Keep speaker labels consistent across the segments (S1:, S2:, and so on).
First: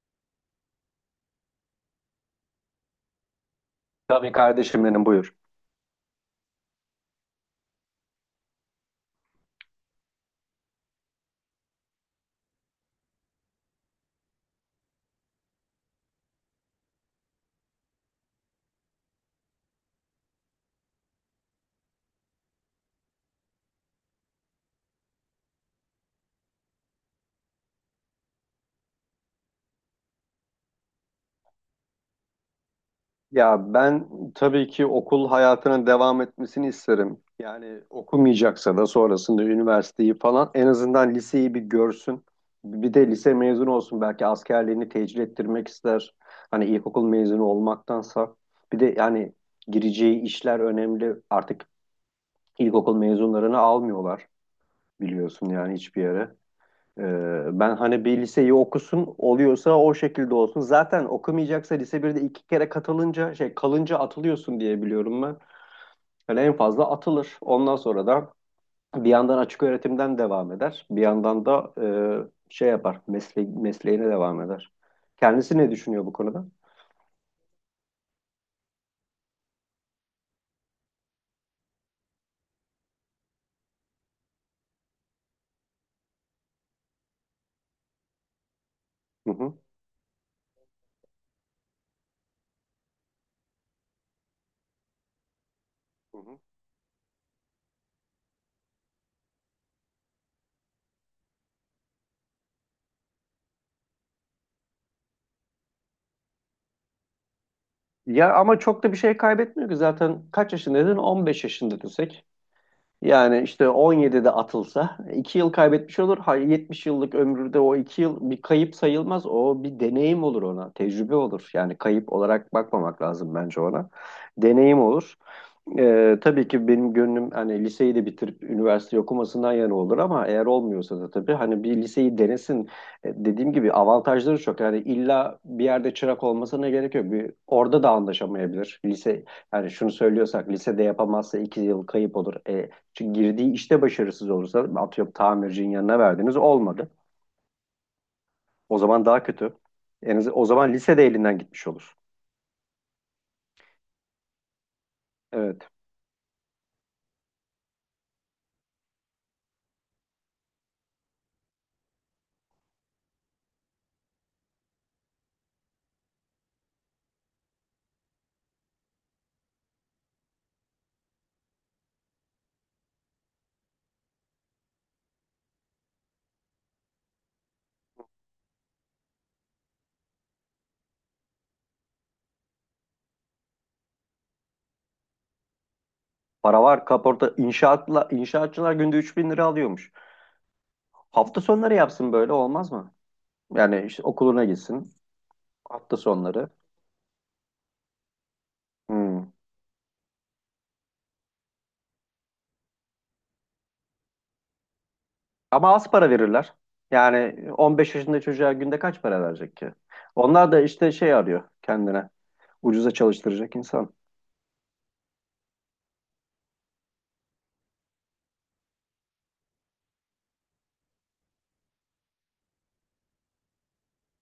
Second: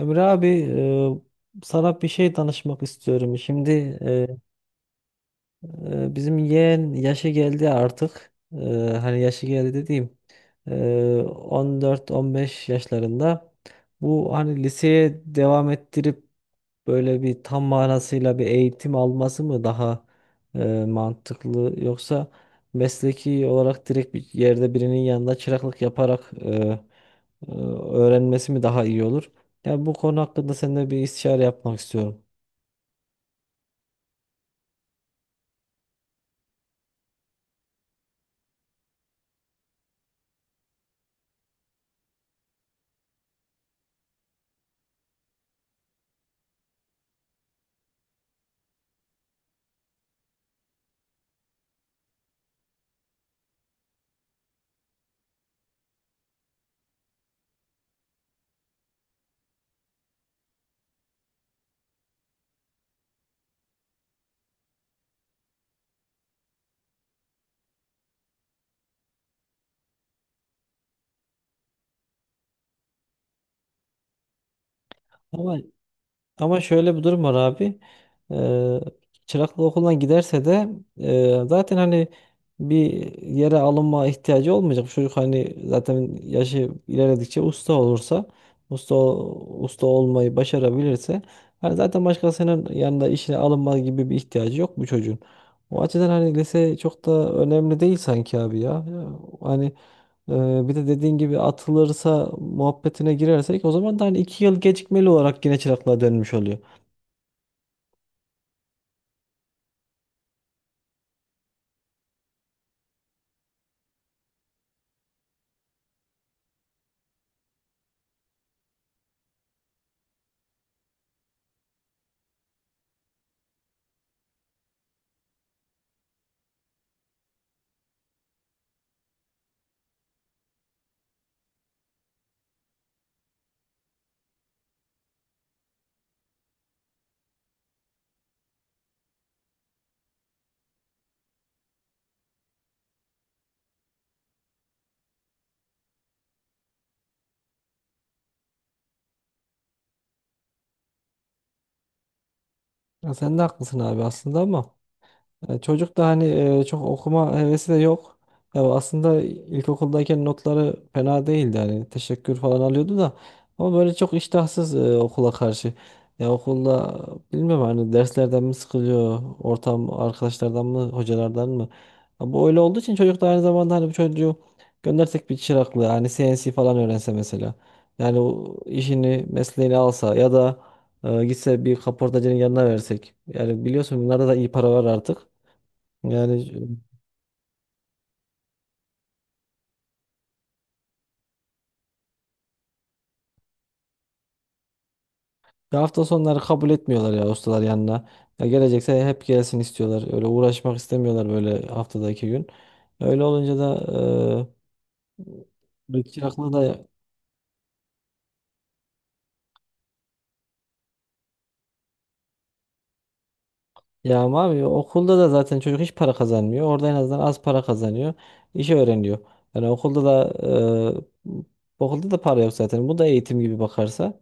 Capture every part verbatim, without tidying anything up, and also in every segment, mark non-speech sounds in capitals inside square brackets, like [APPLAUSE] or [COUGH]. S1: Emre abi, e, sana bir şey danışmak istiyorum. Şimdi e,
S2: Tabii kardeşim benim buyur.
S1: e, bizim yeğen yaşı geldi artık. E, hani yaşı geldi dediğim e, on dört on beş yaşlarında. Bu hani liseye devam ettirip böyle bir tam manasıyla bir eğitim alması mı daha e, mantıklı, yoksa mesleki olarak direkt bir yerde birinin yanında çıraklık yaparak e, e, öğrenmesi mi daha iyi olur? Yani bu konu hakkında seninle bir istişare yapmak istiyorum.
S2: Ya ben tabii ki okul hayatının devam etmesini isterim. Yani okumayacaksa da sonrasında üniversiteyi falan en azından liseyi bir görsün. Bir de lise mezunu olsun belki askerliğini tecil ettirmek ister. Hani ilkokul mezunu olmaktansa. Bir de yani gireceği işler önemli. Artık ilkokul mezunlarını almıyorlar biliyorsun yani hiçbir yere. Ee, ben hani bir liseyi okusun oluyorsa o şekilde olsun. Zaten okumayacaksa lise birde iki kere katılınca şey kalınca atılıyorsun diye biliyorum ben. Yani en fazla atılır. Ondan sonra da bir yandan açık öğretimden devam eder. Bir yandan da e, şey yapar mesle mesleğine devam eder. Kendisi
S1: Ama
S2: ne düşünüyor bu konuda?
S1: Ama şöyle bir durum var abi. Eee Çıraklık okuldan giderse de eee, zaten hani bir yere alınma ihtiyacı olmayacak. Bu çocuk hani zaten yaşı ilerledikçe usta olursa, usta
S2: Hı hı.
S1: usta olmayı başarabilirse hani zaten başkasının yanında işine alınma gibi bir ihtiyacı yok bu çocuğun. O açıdan hani lise çok da önemli değil sanki abi ya. Hani ee, bir de dediğin gibi atılırsa muhabbetine girersek o zaman da hani iki yıl gecikmeli olarak yine çıraklığa dönmüş oluyor.
S2: Ya ama çok da bir şey kaybetmiyor ki zaten kaç yaşındaydın? on beş yaşında desek. Yani işte on yedide atılsa iki yıl kaybetmiş olur. Hayır, yetmiş yıllık ömründe o iki yıl bir kayıp sayılmaz. O bir deneyim olur ona. Tecrübe olur. Yani kayıp olarak bakmamak lazım bence ona. Deneyim olur. Ee, tabii ki benim gönlüm hani liseyi de bitirip üniversite okumasından yana olur ama eğer olmuyorsa da tabii hani bir liseyi denesin. E, dediğim gibi avantajları çok. Yani illa bir yerde çırak olmasına gerek yok. Bir, orada da anlaşamayabilir. Lise yani şunu söylüyorsak lisede yapamazsa iki yıl kayıp olur. E, çünkü girdiği işte başarısız olursa atıyorum tamircinin yanına verdiniz olmadı. O zaman daha kötü. En az, o zaman lisede elinden gitmiş olur.
S1: Ya sen de haklısın abi aslında ama. E,
S2: Evet.
S1: Çocuk da hani e, çok okuma hevesi de yok. Ya aslında ilkokuldayken notları fena değildi, hani teşekkür falan alıyordu da ama böyle çok iştahsız e, okula karşı. Ya okulda bilmiyorum, hani derslerden mi sıkılıyor, ortam arkadaşlardan mı, hocalardan mı? Ya bu öyle olduğu için çocuk da aynı zamanda hani bu çocuğu göndersek bir çıraklığı, hani C N C falan öğrense mesela. Yani o işini, mesleğini alsa ya da e, gitse bir kaportacının yanına versek. Yani biliyorsun bunlarda da iyi para var artık. Yani
S2: Para var, kaporta inşaatla inşaatçılar günde üç bin lira alıyormuş. Hafta sonları yapsın, böyle olmaz mı? Yani işte okuluna gitsin
S1: e,
S2: hafta
S1: hafta sonları
S2: sonları.
S1: kabul etmiyorlar ya ustalar yanına. Ya gelecekse hep
S2: Hmm.
S1: gelsin istiyorlar. Öyle uğraşmak istemiyorlar böyle haftada iki gün. Öyle olunca da
S2: Ama az
S1: e, bir
S2: para
S1: çıraklığı
S2: verirler.
S1: da
S2: Yani on beş yaşında çocuğa günde kaç para verecek ki? Onlar da işte şey arıyor kendine. Ucuza çalıştıracak insan.
S1: yağmalamıyor. Okulda da zaten çocuk hiç para kazanmıyor. Orada en azından az para kazanıyor. İşi öğreniyor. Yani okulda da e, okulda da para yok zaten. Bu da eğitim gibi bakarsa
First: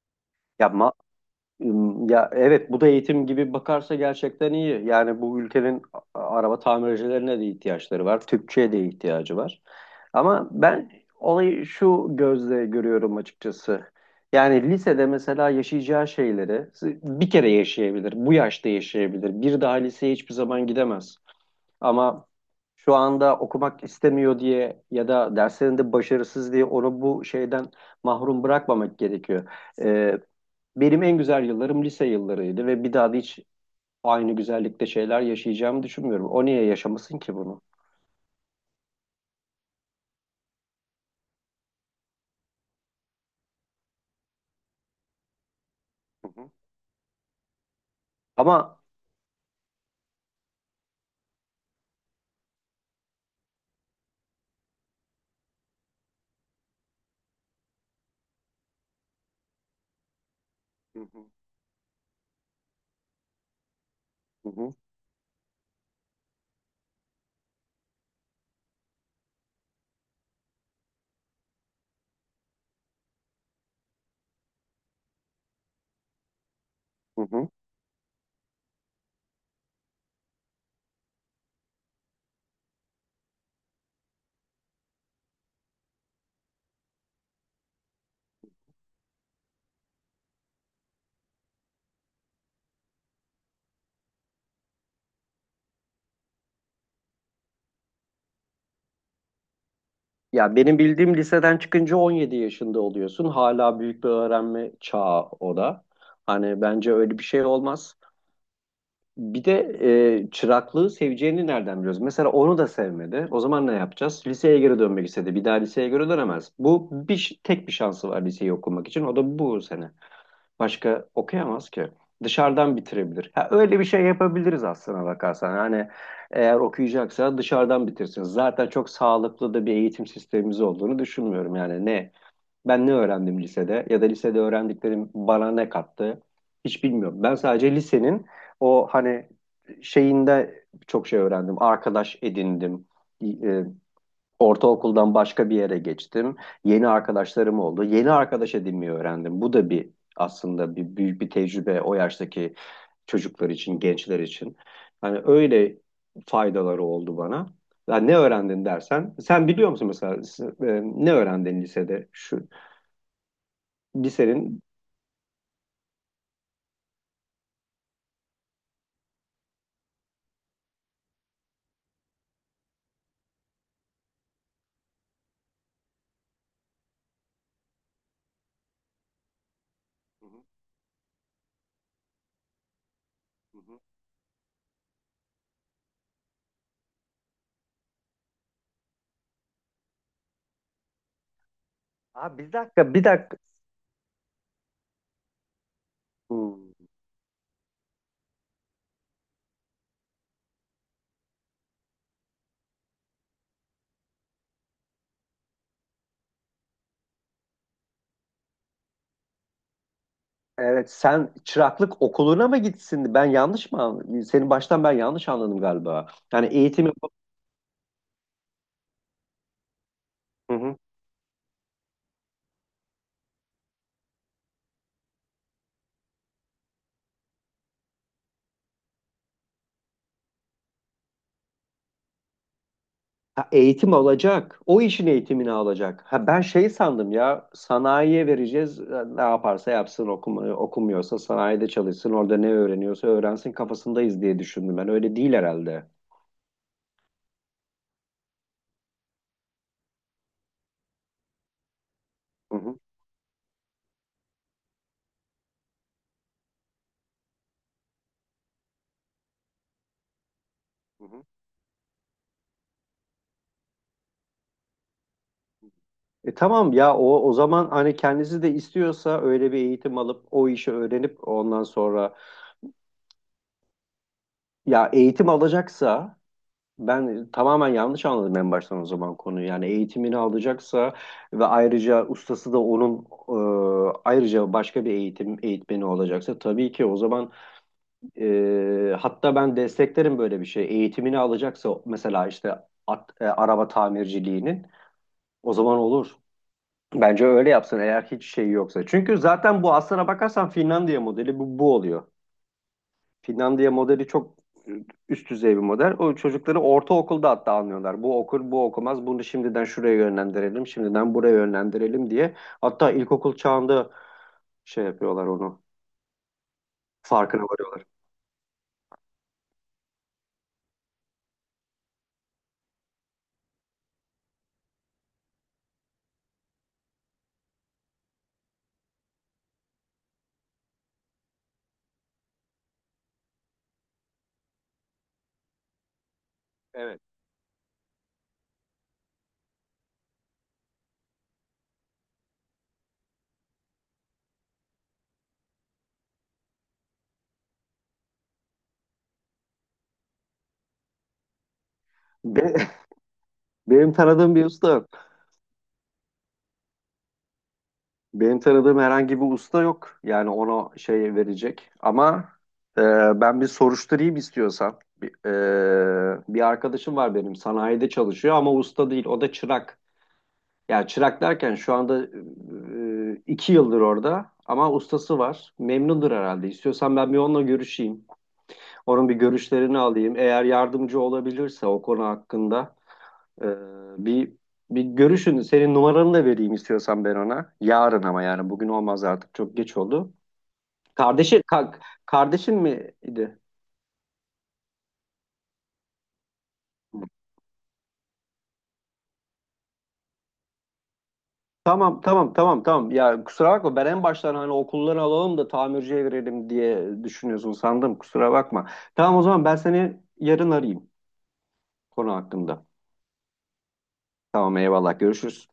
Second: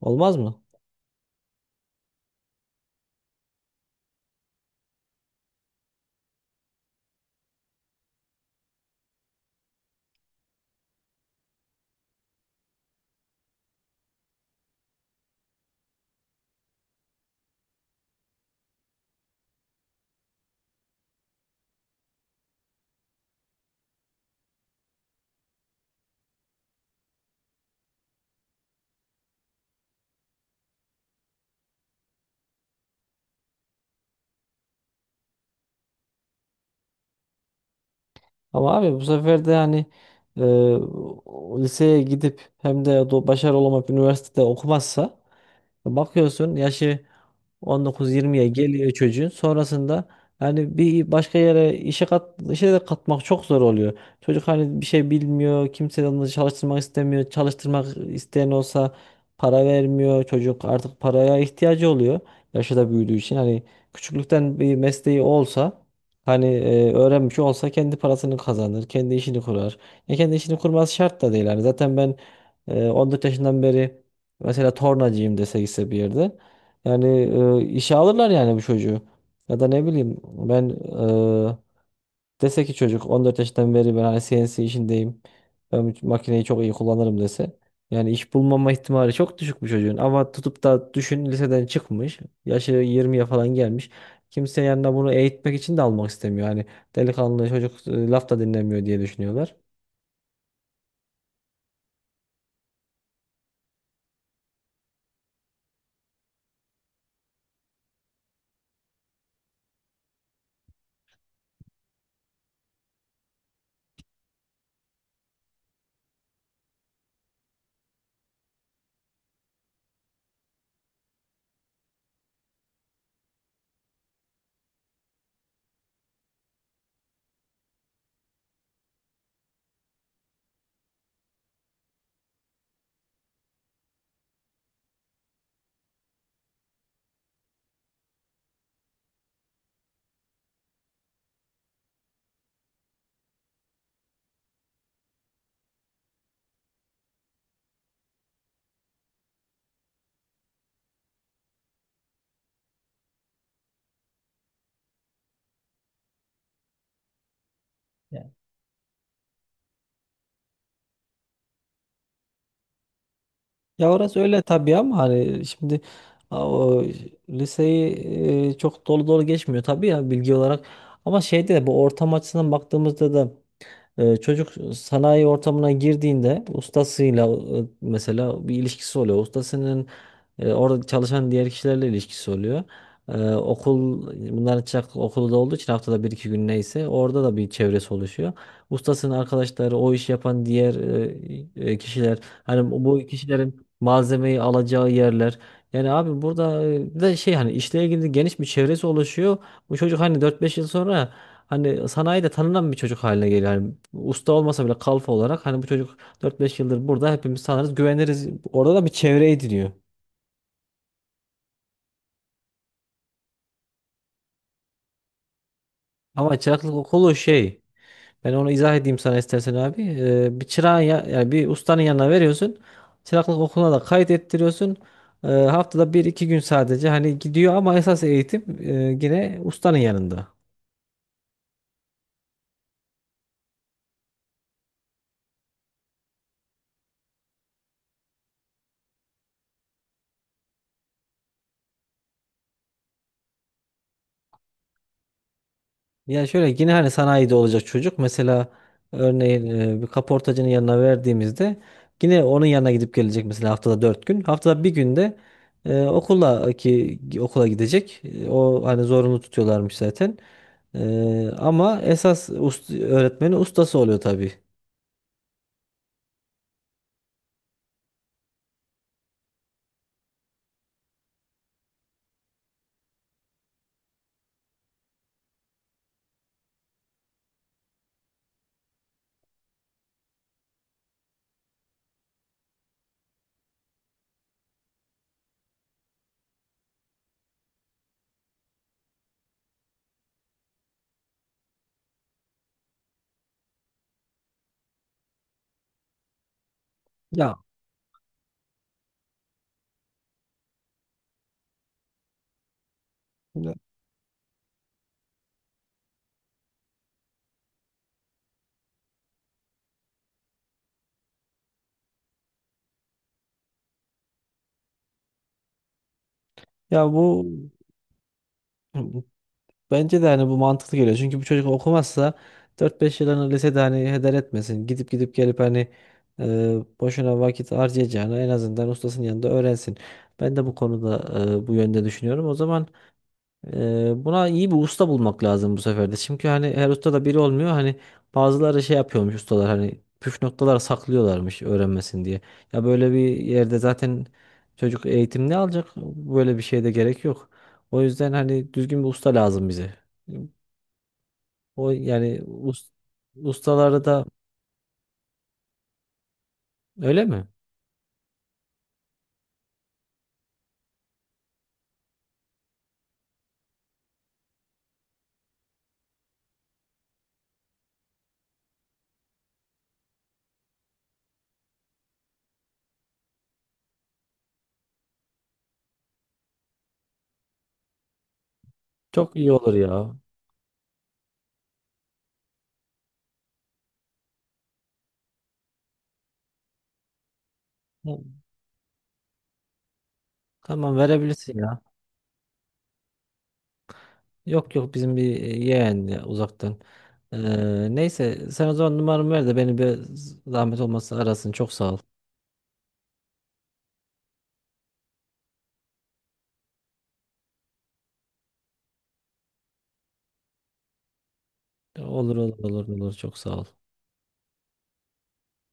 S1: olmaz mı?
S2: Ya Ya evet, bu da eğitim gibi bakarsa gerçekten iyi. Yani bu ülkenin a- araba tamircilerine de ihtiyaçları var. Tüpçüye de ihtiyacı var. Ama ben olayı şu gözle görüyorum açıkçası. Yani lisede mesela yaşayacağı şeyleri bir kere yaşayabilir, bu yaşta yaşayabilir. Bir daha liseye hiçbir zaman gidemez. Ama şu anda okumak istemiyor diye ya da derslerinde başarısız diye onu bu şeyden mahrum bırakmamak gerekiyor. Benim en güzel yıllarım lise yıllarıydı ve bir daha da hiç aynı güzellikte şeyler yaşayacağımı düşünmüyorum. O niye yaşamasın ki bunu?
S1: Ama abi bu sefer de hani e, o- liseye gidip hem de do- başarılı olmak, üniversitede okumazsa
S2: Hı hı.
S1: bakıyorsun yaşı on dokuz yirmiye
S2: Ama.
S1: geliyor çocuğun. Sonrasında yani bir başka yere işe kat, işe de katmak çok zor oluyor. Çocuk hani bir şey bilmiyor. Kimse de onu çalıştırmak istemiyor. Çalıştırmak isteyen olsa para vermiyor. Çocuk artık
S2: Hı hı.
S1: paraya ihtiyacı oluyor. Yaşı da büyüdüğü için hani
S2: Hı
S1: küçüklükten bir
S2: hı,
S1: mesleği olsa hani e, öğrenmiş olsa kendi parasını kazanır. Kendi işini kurar. Ya kendi işini kurması şart da değil. Hani zaten ben e, on dört yaşından beri mesela tornacıyım dese, gitse bir yerde. Yani
S2: hı hı.
S1: e, işe alırlar yani bu çocuğu. Ya da ne bileyim ben, e, dese ki çocuk on dört yaşından beri ben hani C N C işindeyim, ben bu makineyi çok iyi kullanırım dese. Yani iş bulmama ihtimali çok düşük bu çocuğun. Ama tutup da düşün, liseden çıkmış, yaşı yirmiye falan gelmiş. Kimse yanına bunu eğitmek için de almak istemiyor. Hani delikanlı çocuk e, laf da dinlemiyor diye düşünüyorlar.
S2: Ya benim bildiğim liseden çıkınca on yedi yaşında oluyorsun. Hala büyük bir öğrenme çağı o da. Hani bence öyle bir şey olmaz. Bir de e, çıraklığı seveceğini nereden biliyoruz? Mesela onu da sevmedi. O zaman ne yapacağız? Liseye geri dönmek istedi. Bir daha liseye geri dönemez. Bu bir, ş- tek bir şansı var liseyi okumak için. O da bu sene. Başka okuyamaz ki. Dışarıdan bitirebilir. Ha, öyle bir şey yapabiliriz aslına bakarsan. Hani eğer okuyacaksa dışarıdan bitirsin. Zaten çok sağlıklı da bir eğitim sistemimiz olduğunu düşünmüyorum. Yani ne ben ne öğrendim lisede ya da lisede öğrendiklerim bana ne kattı hiç bilmiyorum. Ben sadece lisenin o hani şeyinde çok şey öğrendim. Arkadaş edindim. E, Ortaokuldan başka bir yere geçtim. Yeni arkadaşlarım oldu. Yeni arkadaş edinmeyi öğrendim. Bu da bir, aslında bir büyük bir tecrübe o yaştaki çocuklar için, gençler için. Hani öyle faydaları oldu bana. Ya ne öğrendin dersen, sen biliyor musun mesela s- e, ne öğrendin lisede? Şu
S1: Ya orası öyle
S2: lisenin.
S1: tabii ama hani şimdi a- o liseyi e, çok dolu dolu geçmiyor tabii ya bilgi olarak. Ama şeyde de bu ortam açısından baktığımızda da ee, çocuk sanayi ortamına girdiğinde ustasıyla e, mesela bir ilişkisi oluyor. Ustasının,
S2: Hı hı,
S1: e, orada çalışan diğer kişilerle ilişkisi oluyor. Ee,
S2: hı hı.
S1: okul bunların çırak okulu da olduğu için haftada bir iki gün neyse orada da bir çevresi oluşuyor. Ustasının arkadaşları, o iş yapan diğer e, e, kişiler,
S2: Aa, bir
S1: hani bu
S2: dakika,
S1: bu
S2: bir dakika.
S1: kişilerin malzemeyi alacağı yerler. Yani abi burada
S2: Hmm.
S1: e, bir de şey, hani işle ilgili geniş bir çevresi oluşuyor. Bu çocuk hani dört beş yıl sonra hani sanayide tanınan bir çocuk haline geliyor. Hani usta olmasa bile kalfa olarak, hani bu çocuk dört beş yıldır burada, hepimiz tanırız, güveniriz. Orada da bir çevre ediniyor.
S2: Evet, sen çıraklık okuluna mı gitsin? Ben yanlış mı anladım? Seni baştan ben yanlış anladım galiba.
S1: Ama
S2: Yani
S1: çıraklık
S2: eğitimi.
S1: okulu şey. Ben onu izah edeyim sana istersen abi. Ee, bir
S2: Hı hı.
S1: çırağın ya, yani bir ustanın yanına veriyorsun. Çıraklık okuluna da kayıt ettiriyorsun. Ee, haftada bir iki gün sadece hani gidiyor ama esas eğitim e, yine ustanın yanında.
S2: Ha, eğitim alacak. O işin eğitimini alacak. Ha, ben şey sandım ya, sanayiye vereceğiz. e, Ne yaparsa yapsın, okuma, okumuyorsa sanayide çalışsın. Orada ne öğreniyorsa öğrensin kafasındayız diye düşündüm ben. Öyle değil herhalde.
S1: Ya şöyle, yine hani sanayide olacak çocuk, mesela örneğin e, bir kaportacının yanına verdiğimizde yine onun
S2: Hı
S1: yanına
S2: hı,
S1: gidip gelecek mesela haftada dört gün. Haftada bir günde e, okula, ki okula gidecek. E, o hani zorunlu tutuyorlarmış zaten.
S2: hı hı.
S1: E, ama esas ust- öğretmeni ustası oluyor tabii.
S2: E tamam ya, o o zaman hani kendisi de istiyorsa öyle bir eğitim alıp o işi öğrenip ondan sonra, ya eğitim alacaksa. Ben tamamen yanlış anladım en baştan o zaman konuyu. Yani eğitimini alacaksa ve ayrıca ustası da onun e, ayrıca başka bir eğitim eğitmeni olacaksa tabii ki o zaman e, hatta ben desteklerim böyle bir şey. Eğitimini alacaksa mesela işte at, e, araba tamirciliğinin, o zaman olur. Bence
S1: Ya
S2: öyle yapsın eğer hiç şey yoksa. Çünkü zaten bu, aslına bakarsan Finlandiya modeli bu, bu oluyor. Finlandiya modeli çok üst düzey bir model. O çocukları ortaokulda hatta anlıyorlar. Bu okur, bu okumaz. Bunu şimdiden şuraya yönlendirelim, şimdiden buraya yönlendirelim diye. Hatta ilkokul çağında şey yapıyorlar onu.
S1: ya bu
S2: Farkına varıyorlar.
S1: bence de hani bu mantıklı geliyor. Çünkü bu çocuk okumazsa dört beş yılını lisede hani heder etmesin. Gidip gidip gelip hani e, boşuna vakit harcayacağına en azından ustasının yanında öğrensin. Ben de bu konuda e, bu yönde düşünüyorum. O zaman, Eee, buna iyi bir usta bulmak lazım bu sefer de. Çünkü hani her usta
S2: Evet.
S1: da biri olmuyor. Hani bazıları şey yapıyormuş ustalar, hani püf noktalar saklıyorlarmış öğrenmesin diye. Ya böyle bir yerde zaten çocuk eğitim ne alacak? Böyle bir şeye de gerek yok. O yüzden hani düzgün bir usta lazım bize. O yani
S2: Be-
S1: us-
S2: [LAUGHS]
S1: ustaları
S2: Benim
S1: da
S2: tanıdığım bir usta yok.
S1: öyle mi?
S2: Benim tanıdığım herhangi bir usta yok. Yani ona şey verecek. Ama e, ben bir soruşturayım istiyorsan. Bir, e, bir arkadaşım var benim, sanayide çalışıyor ama usta değil. O da çırak. Ya çırak derken şu anda e, e, iki yıldır orada ama ustası var. Memnundur herhalde. İstiyorsan ben bir onunla görüşeyim. Onun bir
S1: Çok iyi olur
S2: görüşlerini
S1: ya.
S2: alayım. Eğer yardımcı olabilirse o konu hakkında e, bir bir görüşün. Senin numaranı da vereyim istiyorsan ben ona. Yarın ama, yani bugün olmaz artık, çok geç oldu.
S1: Tamam,
S2: Kardeşi
S1: verebilirsin ya.
S2: ka- Kardeşin miydi?
S1: Yok yok, bizim bir yeğen ya, uzaktan. Ee, neyse sen o zaman numaramı ver de beni bir zahmet olmazsa arasın. Çok sağ ol.
S2: Tamam, tamam, tamam, tamam. Ya kusura bakma, ben en baştan hani okulları alalım da tamirciye verelim diye düşünüyorsun sandım. Kusura bakma. Tamam, o zaman ben seni yarın arayayım konu
S1: Olur olur
S2: hakkında.
S1: olur olur, çok sağ ol.
S2: Tamam, eyvallah, görüşürüz.